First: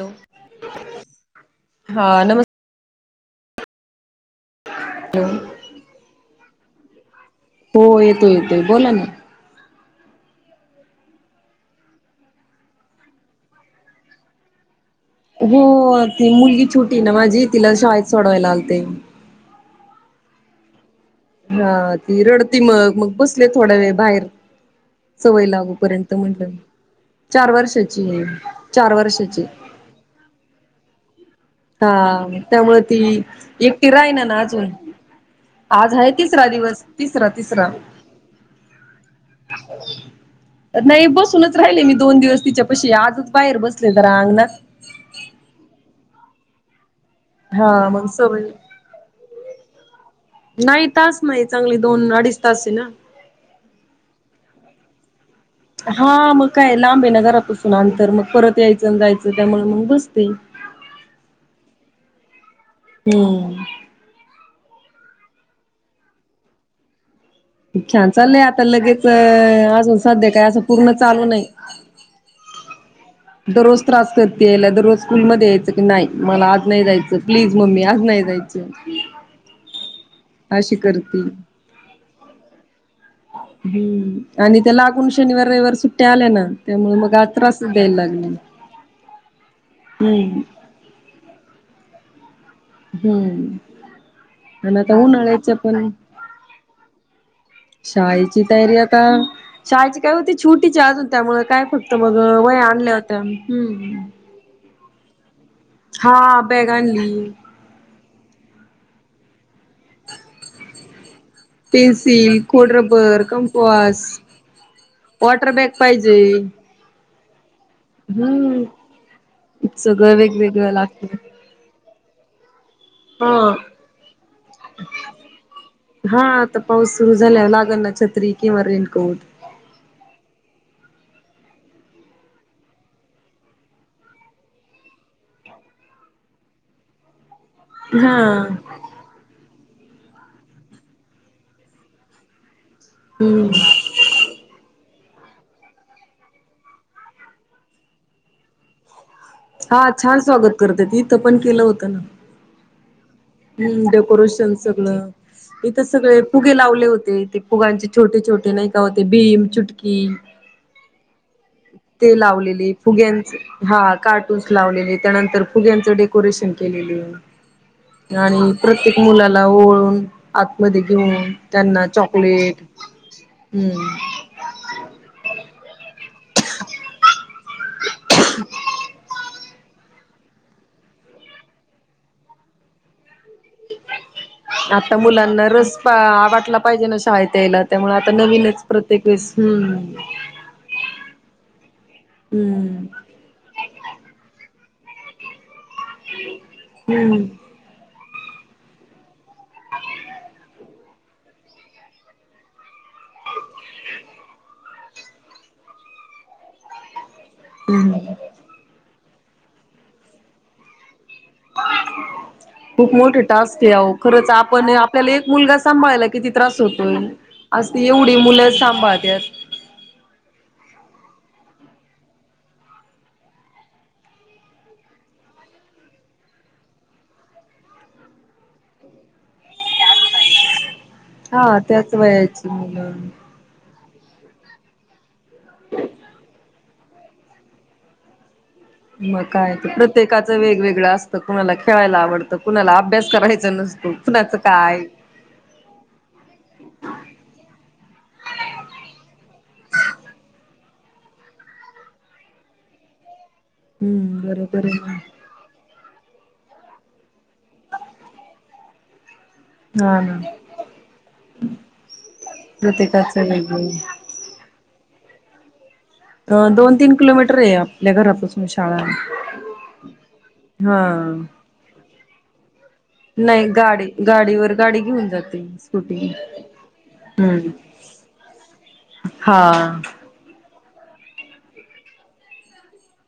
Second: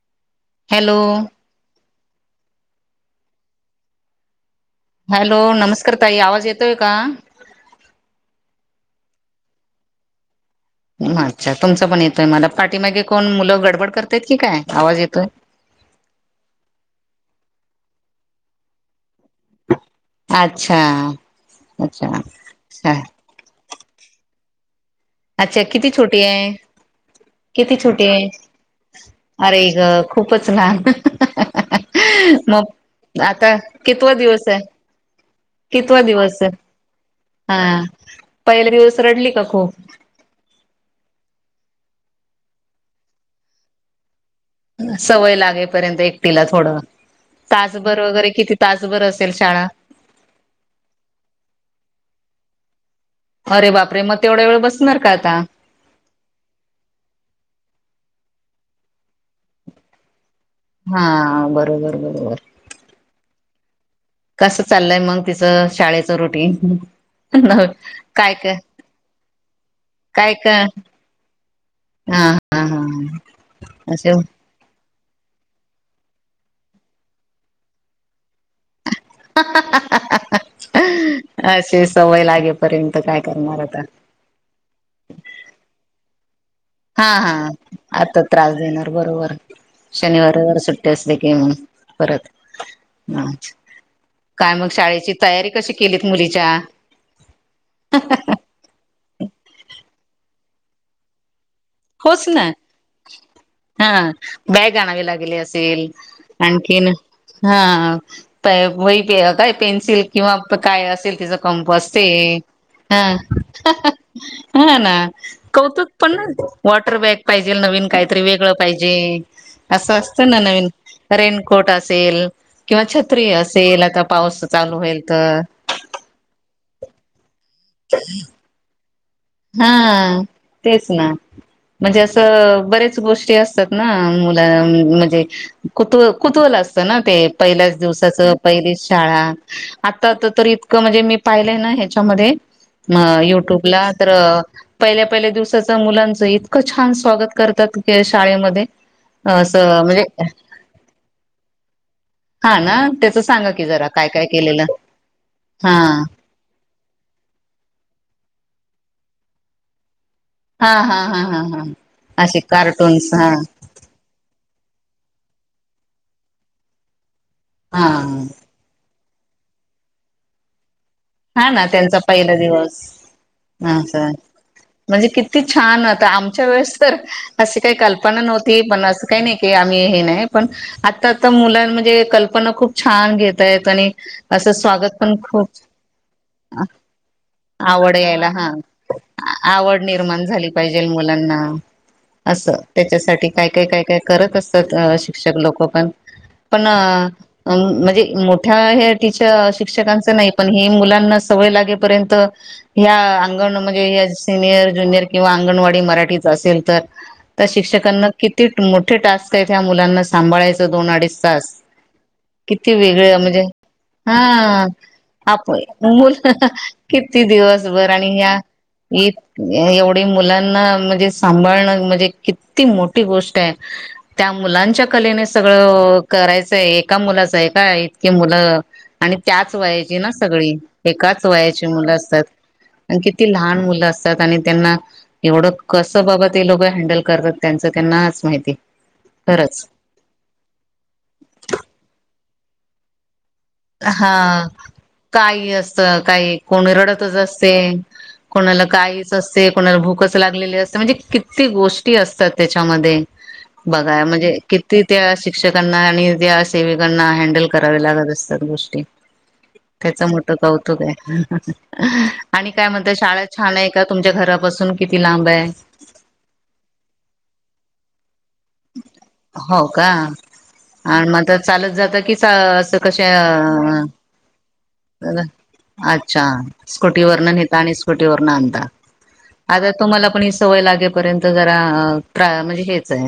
Hello hello हा नमस् hello नमस्कार ताई आवाज येतोय का हो येतोय येतोय बोला ना अच्छा तुमच पण येतोय मला पाठीमागे कोण मुलं गडबड करतायंत की काय आवाज येत - हो ती मुलगी छोटी ना माझी तिला शाळेत सोडवायला आलते. अच्छा. ह अच्छा ती रडती अच्छा मग मग बसले थोड्या वेळ बाहेर. सवय अच्छा किती लागूपर्यंत छोटी म्हटलं. आहे? चार किती छोटी वर्षाची आहे चार वर्षाची. अरे ग खूपच लहान हा त्यामुळे ती मग आता एकटी कितवा राहिना ना दिवस आहे? अजून. आज आहे तिसरा दिवस तिसरा तिसरा. हा पहिला दिवस रडली का खूप? नाही बसूनच राहिले मी दोन दिवस तिच्या पशी आजच बाहेर बसले तर अंगणात. सवय लागेपर्यंत एकटीला थोडं हा तासभर मग वगैरे सवय किती तासभर असेल शाळा. नाही तास नाही चांगली दोन अडीच तासची ना. अरे बापरे मग [unintelligible] हा मग काय लांब आहे ना घरापासून अंतर मग परत यायचं जायचं त्यामुळे मग बसते. हा बरोबर बरोबर. हम्म कसं चाललय मग तिच शाळेच रुटीन? छान काय चालय काय आता लगेच अजून सध्या काय असं पूर्ण चालू नाही. हा हा हा हा दररोज त्रास करते ये दररोज स्कूल मध्ये यायचं की नाही मला आज नाही जायचं प्लीज मम्मी आज नाही जायच. [inaudible] अशी कर् अशी सवय लागेपर्यंत काय करणार आता आणि त्या लाग श शनिवार सुट्ट्या आल्या ना त्यामुळे हा मग आ हा त्रास आता त्रास देणार बरोबर हम्म शनिवार सुट्टी असते की मग परत हम्म काय मग आणि आता शाळेची तयारी उन्हाळ्याच्या कशी पण केलीत मुलीच्या? शाळेची तयारी आता शाळेची काय होती छुटीची अजून त्यामुळे काय. फक्त मग होच ना वह्या आणल्या होत्या ह हम्म. बॅग आणावी लागली असेल. हा बॅग आणखी आणली हा काय वही पेन्सिल किंवा काय असेल तिच कंपास असते पेन्सिल, खोड रबर, कंपवास ह ना वॉटर बॅग कौतुक पण पाहिजे वा बॅग पाहिजे नवीन काहीतरी वेगळ हम्म पाहिजे असं सगळं असतं ना नवीन वेगवेगळं लागत. रेनकोट अस असल किंवा छत्री हा असेल आता पाऊस चालू होईल तर. हा आता पाऊस सुरू झाला लागण ना छत्री किंवा रेनकोट. हा तेच ना. म्हणजे असं बरेच गोष्टी असतात ना मुला म्हणजे कुत कुतुहल असत ना ते पहिल्याच हा दिवसाचं पहिलीच शाळा आता तर तर इतकं म्हणजे मी पाहिलंय ना ह्याच्यामध्ये म हम्म युट्यूबला तर पहिल्या पहिल्या दिवसाच मुलांचं इतकं छान स्वागत करतात शाळेमध्ये. असं हा म्हणजे छान स्वागत करतात इथं पण केलं होतं ना. हां ना त्याच सांगा की जरा हम्म काय काय डेकोरेशन केलेलं सगळं हा इथे सगळे फ़ुगे लावले होते ते फुग्यांचे छोटे छोटे नाही का होते भीम चुटकी हा हा हा हा हा ते असे लावलेले कार्टून्स फुग्यां हा हा कार्टून्स लावलेले त्यानंतर फुग्यांच डे डेकोरेशन केलेली. हा आणि प्रत्येक मुलाला ओवाळून आतमध्ये दे हा ना त्यांचा पहिला दिवस अस, हम्म म्हणजे किती छान होता आमच्या वेळेस तर अशी काही कल्पना नव्हती पण असं काही नाही. की आम्ही हे नाही पण आता आता मुलां म्हणजे कल्पना खूप छान घेत येत आणि असं आता स्वागत पण मुलांना खूप रस वाटला पाहिजे ना शाळेत यायला त्यामुळे आवड आता यायला हा, नवीनच प्रत्येक वेळेस हम्म आवड निर्माण झाली पाहिजे. मुलांना अस हम्म त्याच्यासाठी काय काय काय काय करत अस शिक्षक लोक पण पण हम्म म्हणजे मोठ्या हे त शिक्षकांच नाही पण हे मुलांना सवय लागेपर्यंत... ह्या अंगण म्हणजे ह सिनियर ज्युनियर किंवा अंगणवाडी मराठीच असेल तर... तर शिक्षकांना हम्म किती मोठे टास्क आहेत्या मुलांना सांभाळायचं दोन अडीच... तास किती खूप वेगळ मोठे म्हणजे टास्क आहे अहो खरंच हा... आपण आपल्याला एक आप मुलगा सांभाळायला मुलं किती त्रास होतोय. किती आज ती दिवसभर एवढी आणि या मुलं इ सांभाळत्यात. एवढी मुलं.... मुलांना म्हणजे सांभा.. ळण म्हणजे किती मोठी गोष्ट हे त्या मुलांच्या कलेने सगळ करा.. चय एका मुलाचं आहे का इतकी मुलं आणि त्याच व्हायची ना सगळी... एकाच हा वयाची मुलं त्याच असतात वयाची मुलं. आणि किती लहान मुलं असतात... आणि त्यांना एवढं कसं बाबा ते लोक हँडल करतात त्यांच त्यांनाच माहिती... मग काय खरंच. प्रत्येकाचं वेगवेगळं असतं कुणाला खेळायला आवडतं कुणाला अभ्यास करायच... कुणाचं हा काय... काही असत काही कोणी रडतच असते कोणाला काहीच असते कोणाला भूक... भूकच लागलेली असते म्हणजे किती गोष्टी असतात त्याच्यामध्ये.... बघा हम्म म्हणजे बरोबर आहे किती ना. त्या शिक्षकांना आणि त्या सेविकांना हँडल करावे लागत असतात... गोष्टी... हा त्याच ना मोठ कौतुक आहे आणि काय म्हणत प्रत्येकाच शाळा छान आहे का वेगवेगळं. तुमच्या घरापासून... किती लांब आहे? अ दोन तीन किलोमीटर आहे आपल्या घरापासून शाळा हो का.... आणि हा. मगता चालत जात कि असं कश... नाही गाडी गाडीवर गाडी घेऊन जाते स्कुटी अच्छा स्कुटीवरना हम्म नेता आणि स्कुटीवरन आणता.... आता हा. तुम्हाला पण ही सवय लागेपर्यंत जरा म्हणजे हेच आहे..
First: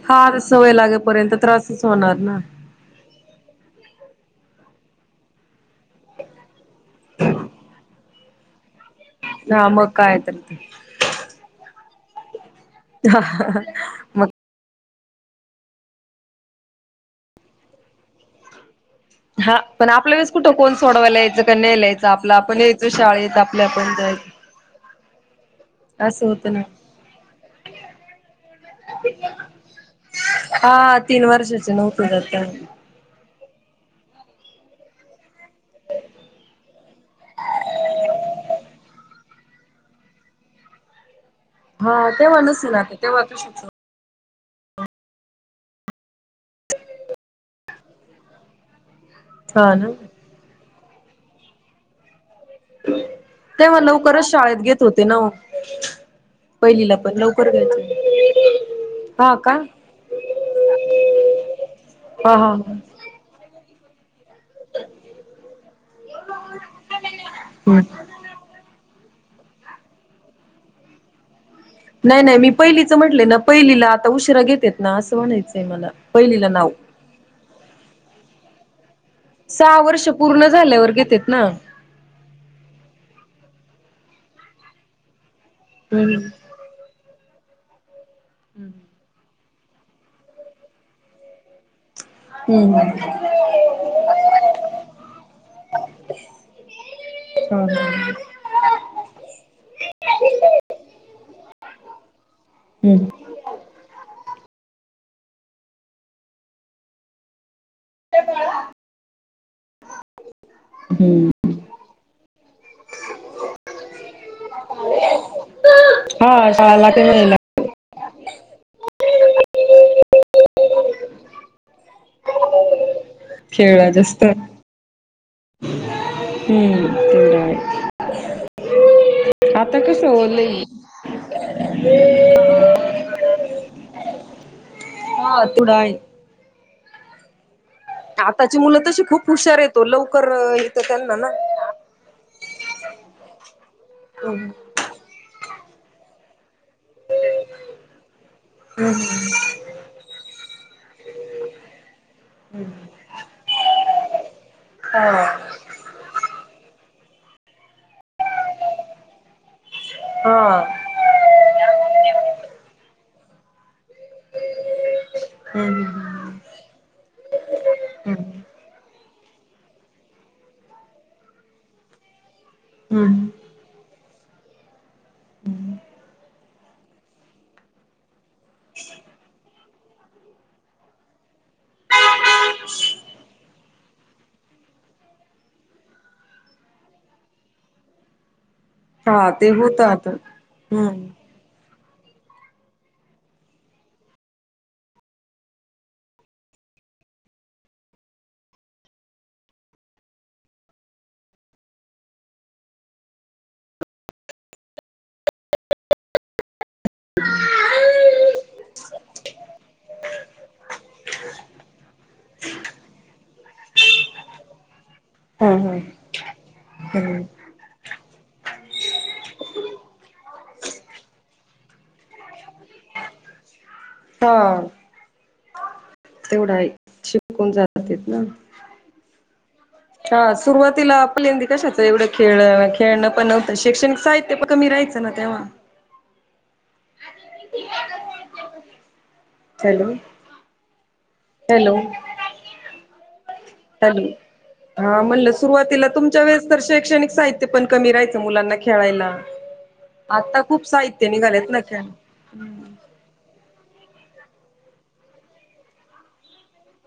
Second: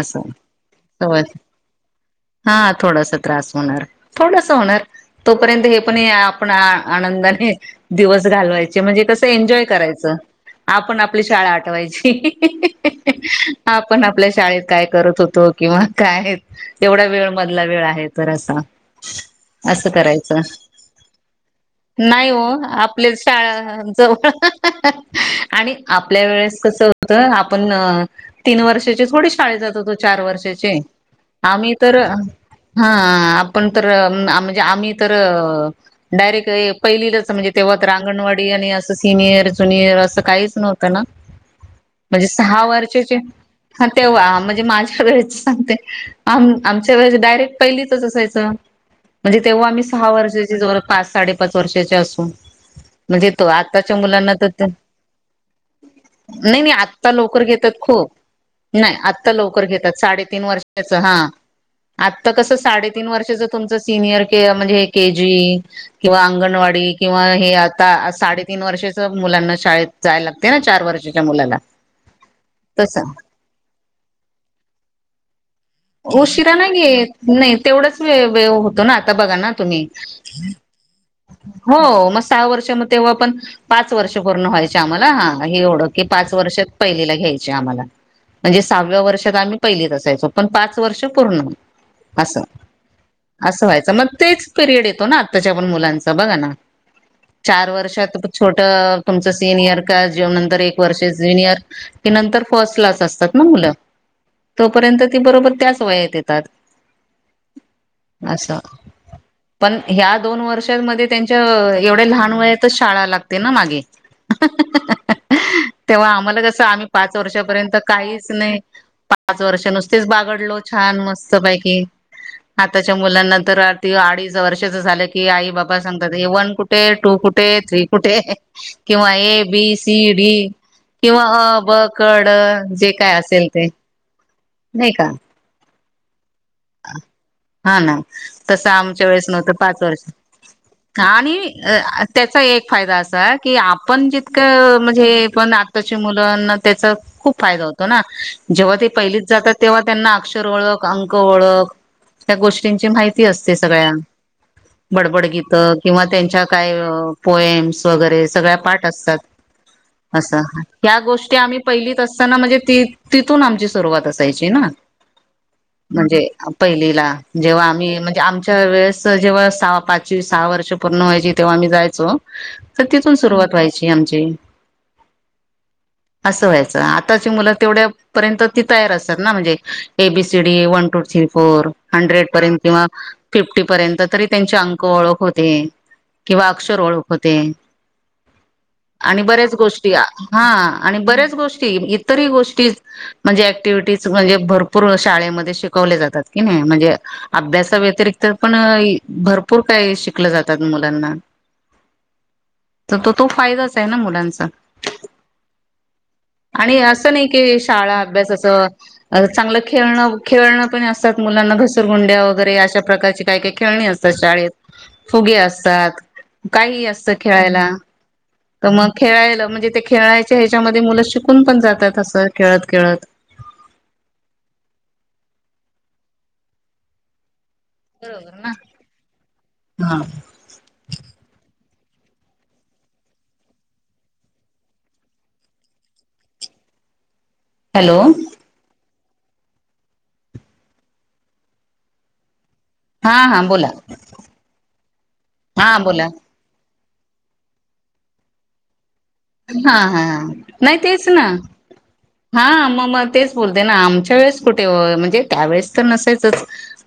असं फार सवय होय लागेपर्यंत त्रासच होणार ना हा थोडस त्रास होणार थोडस होणार... तोपर्यंत हे पण आपण आनंदाने दिवस घालवायचे.. म्हणजे कसं एन्जॉय हा मग करायचं काय तर ते आपण आपली शाळा आठवायची.... हा हा आपण आपल्या शाळेत काय करत होतो किंवा काय तेवढा वेळ मधला वेळ आहे जरा सा... हा पण असं आपल्या वेळेस करायचं कुठं कोण सोडवायला यायचं का न्यायला यायचं नाही आपलं हो आपण यायचो आपले शाळेत शाळा.... आपल्या आपण जायच जवळ... आणि आपल्या असं होतं ना वेळेस कसं होतं आपण तीन वर्षाचे.... थोडी शाळेत जातो चार वर्षाचे हा तीन वर्षाचे आम्ही तर नव्हते जात त्यावेळी हा आपण.... म म्हणजे आम्ही तर डायरेक्ट ये पहिलाच म्हणजे तेव्हा तर आंगणवाडी आणि आस.. सिनियर जुनियर असं काहीच नव्हतं ना हा म्हणजे तेव्हा सहा नसेल आता वर्षाचे... तेव्हा कशाच हा तेव्हा म्हणजे माझ्या वेळेस सांगते आ आमच्या वेळे डायरेक्ट पहिलीतच असायचं... म्हणजे तेव्हा हा आम्ही ना सहा वर्षाची जवळ पाच साडेपाच वर्षाचे असू.... म्हणजे तो तेव्हा आताच्या लवकरच मुलांना तर... शाळेत घेत होते ना ओ नाही नाही पहिलीला आत्ता पण लवकर घेतात घ्यायचे खूप.... नाही आत्ता हा का लवकर घेतात साडेतीन वर्षाचं हा आत्ता हा हा कसं हा साडेतीन वर्षाच.... सिनियर.... म्हण के जी किंवा अंगणवाडी किवा आ हे साडेतीन वर्षाचे... मुलांना शाळेत जायला लागते ना चार वर्षाच्या मुलाला.... नाही नाही मी पहिलीच तस म्हटले ना... पहिलीला आता उशिरा घेतेत ना असं म्हणायचंय मला पहिलीला उशिरा नाव.... नाही घेत नाही तेवढंच होतो ना... बघा तुम् सहा वर्ष पूर्ण झाल्यावर घेतेत ना. हो मग सहा वर्ष... तेव्हा पण पाच वर्ष पूर्ण व्हायचे आम्हाला हा हे एवढं की हम्म पाच वर्ष पहिलीला घ्यायचं. म्हंजे आम्हाला म्हणजे सहाव्या वर्षात आम्ही पहिलीच असायचो पण पाच वर्ष पूर्ण. असं हम्म असं व्हायचं मग तेच पिरियड येतो ना आत्ताच्या पण मुलांच बघा ना. चार वर्षात छोट तुमच सिनियर का जे नंतर एक वर्ष ज्युनियर. ते नर फर्ट हम्म क्लास असत मुल तोपर्यंत ती बरोबर त्याच वयात येतात. ते बळा. असं पण ह्या दोन वर्षांमध्ये त्यांच्या एवढ्या लहान वयातच शाळा लागते ना मागे. तेव्हा आम्हाला हा कस आम्ही शाळाला ते पाच महिला वर्षापर्यंत काहीच नाही पाच वर्ष नुसतीच बागडलो छान मस्तपैकी आता च्या मुलांनंतर खेळला जास्त अडीच वर्षाच झालं की आई बाबा सांगतात वन कुठे हम्म टू तेवढ कुठे थ्री आहे कुठे किंवा ए बी आता कसं सी हो डी. लई किंवा अ ब क ड जे काय असेल ते. नाही का हा तुडा आहे. हा ना आताची तसं मुलं तशी आमच्या वेळेस खूप नव्हतं हुशार पाच येतो वर्ष. लवकर येतं त्यांना ना. आणि त्याचा एक फायदा असा की आपण जितकं म्हणजे पण मुलांना त्याचा खूप फायदा होतो ना जेव्हा ते पहिलीत जातात तेव्हा त्यांना अक्षर ओळख अंख ओळख त्या गोष्टींची माहिती असते सगळ्या. हा बडबड गीतं किंवा त्यांच्या काय. पोएम्स वगैरे सगळ्या पाठ असतात. हा असं ह्या गोष्टी आम्ही पहिलीत असताना म्हणजे ती. तिथून आमची सुरुवात असायची ना. हम् ह म्हणजे पहिलीला जेव्हा आम्ही म्हणजे हम्म आमच्या वेळेस. जेव्हा स पाच सहा वर्ष पूर्ण व्हाय तेव्हा मी जायचो तर तिथून हम्म सुरुवात व्हाय ची आमची. असं व्हायचं आताची मुलं तेवढ्या पर्यंत ती तयार असतात ना म्हणजे एबीसी. वन ट फर हंड्रेड पर्यंत किंवा फिफ्टी पर्यंत तरी त्यांचे अंक ओळख होते. किंवा अक्षर ओळख होते. आणि हा ते बऱ्याच होत गोष्टी आता हा हम्म. आणि बऱ्याच गो ष्टी इतरही गोष्टी म्हणजे ऍक्टिव्हिटी अशी भरपूर शाळेम ध्ये शिकवले जातात कि नाही म्हणजे अभ्याव्यतिरिक्त पण भरपूर काय शिकल जा तात मुलांना. तर तो तो फायदाच आहे ना मुलांचा. आणि असं नाही की शाळा अभ्यास असं चांगलं खेळणं खेळणं पण असतात मुलांना घसरगुंड्या वगैरे अशा प्रकारची काही काही खेळणी असतात शाळेत. फुगे हा हा. असतात काही असत हम्म खेळायला. तर मग खेळायला म्हणजे ते खेळायचे ह्याच्यामध्ये मुलं शिकून पण जातात असं खेळत खेळत. [inaudible] हा. तेवढाई शिकूण जा तेत ना हा सुरुवातीला आपल्यांदी कशाच एवढं खेळ खेळणं पण नव्हतं शैक्षणिक साहित्य प कमी राहायचं ना तेव्हा. हॅलो हॅलो हॅलो हा हा बोला हॅलो हा म्हणल हा सुरुवातीला बोला तुमच्या वेळेस तर शैक्षणिक साहित्य पण कमी राहायचं मुलांना खेळायला. हा हा आता खूप नाही साहित्य तेच ना निघालेत खेळ हा म म तेच बोलते ना आमच्या त्या वेळेस कुठे ओ म्हणजे त्यावेेळेस तर नसायचच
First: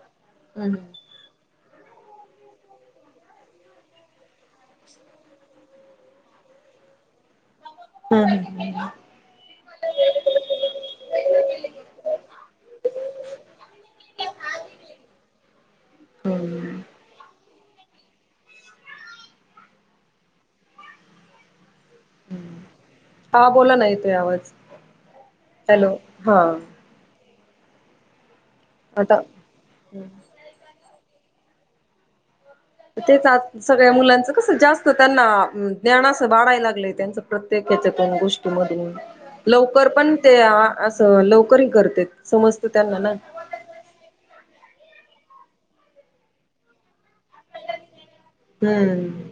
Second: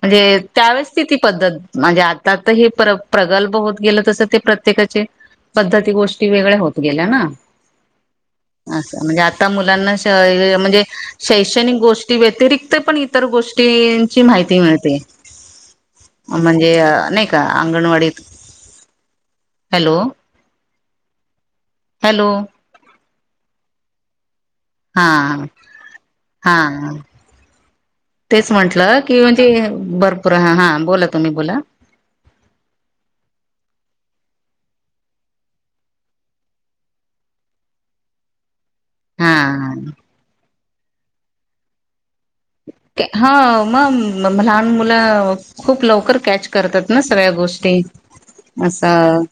म्हणजे हम् त्यावेळेस तीती पद्धत म्हणजे आता ता हे प्र प्रगल्भ होत गेलं तस ते प्रत्येकाचे पद्धती गोष्टी वेगळ्या होत गेल्या ना. हम् हम् स म्हणजे आता मुलांना म्हणजे शैक्षणिक गोष्टी व्यतिरिक्त पण इतर गोष्टी गोष्टीची माहिती मिळते म्हणजे हम्म नाही का अंगणवाडीत, हॅलो? हॅलो! हा बोला ना येतोय आवाज हा हॅलो हा तेच म्हंटलं की आता म्हणजे भरपूर हा हां बोला तुम्ही बोला तेच आ सगळ्या मुलांचं कसं जास्त त्यांना ज्ञान अस वाढाय लागलंय त्यांच प्रत्येक हेच्यातून गोष्टी मधून हा लवकर पण ते असं लवकर हे करतेत. हा म म लहान मुलं खूप लवकर कॅच करतात ना सगळ्या गोष्टी असं हम्म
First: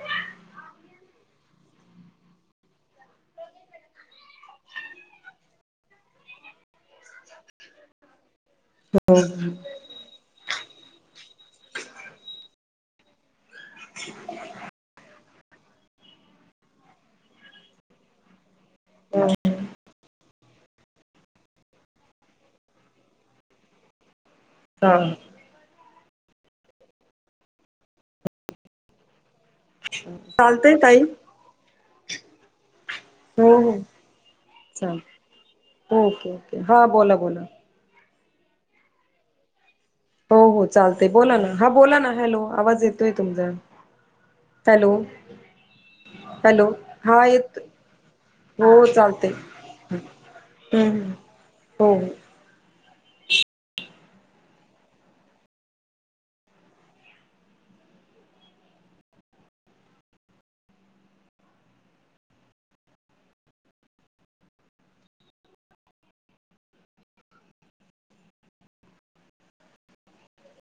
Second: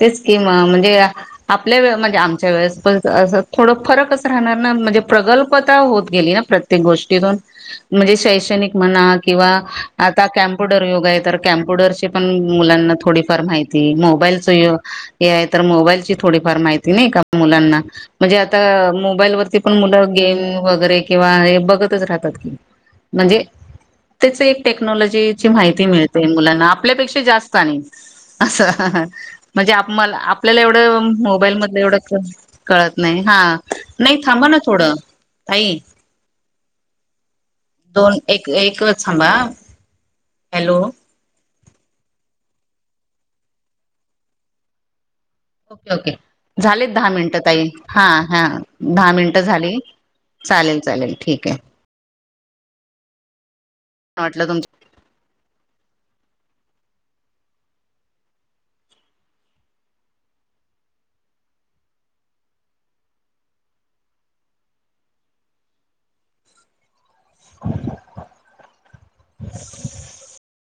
तेच कि मगं म्हणजे आपल्या वे म्हणजे आमच्या वेळेस असं थोड फरकच राहणार ना म्हणजे प्रगल्प आता होत गेली ना प्रत्येक गोष्टीतून म्हणजे शैक्षणिक म्हणा किंवा आता कॅम म्पुटर युग आहे तर कॅम्प्युटरची पण मुलांना थोडीफार माहिती मोबाईलच य हे आहे तर मोबाईलची थोडीफार माहिती नाही का मुलांना म्हणजे आता मोबाईल वरती पण मुलं गेम वगैरे किंव्हा हे बघतच राहतात की म्हणजे तेच एक हा टेक्नॉलॉजीची माहिती मिळ ते मुलांना आपल्यापेक्षा जास्त आणि असं म्हणजे आपमला आपल्याला चालतय ताई एवढं मोबाईल मधलं एवढं क कळत नाही हा हो हो नाही थांब ना थोडं चालत ताई ओके ओके हा बोला बोला दोन एक एकच थांबा हो हो हॅलो चालतय बोला ना हा बोला ना हॅलो आवाज येतोय तुमचा हॅलो ओके ओके हॅलो झालेत दहा हा मिनिटं येत ताई हा हा हो दहा चालते मिनिटं झाली चालेल हम्म चालेल ठीक आहे. हो हो वाटलं तुमचं [unintelligible]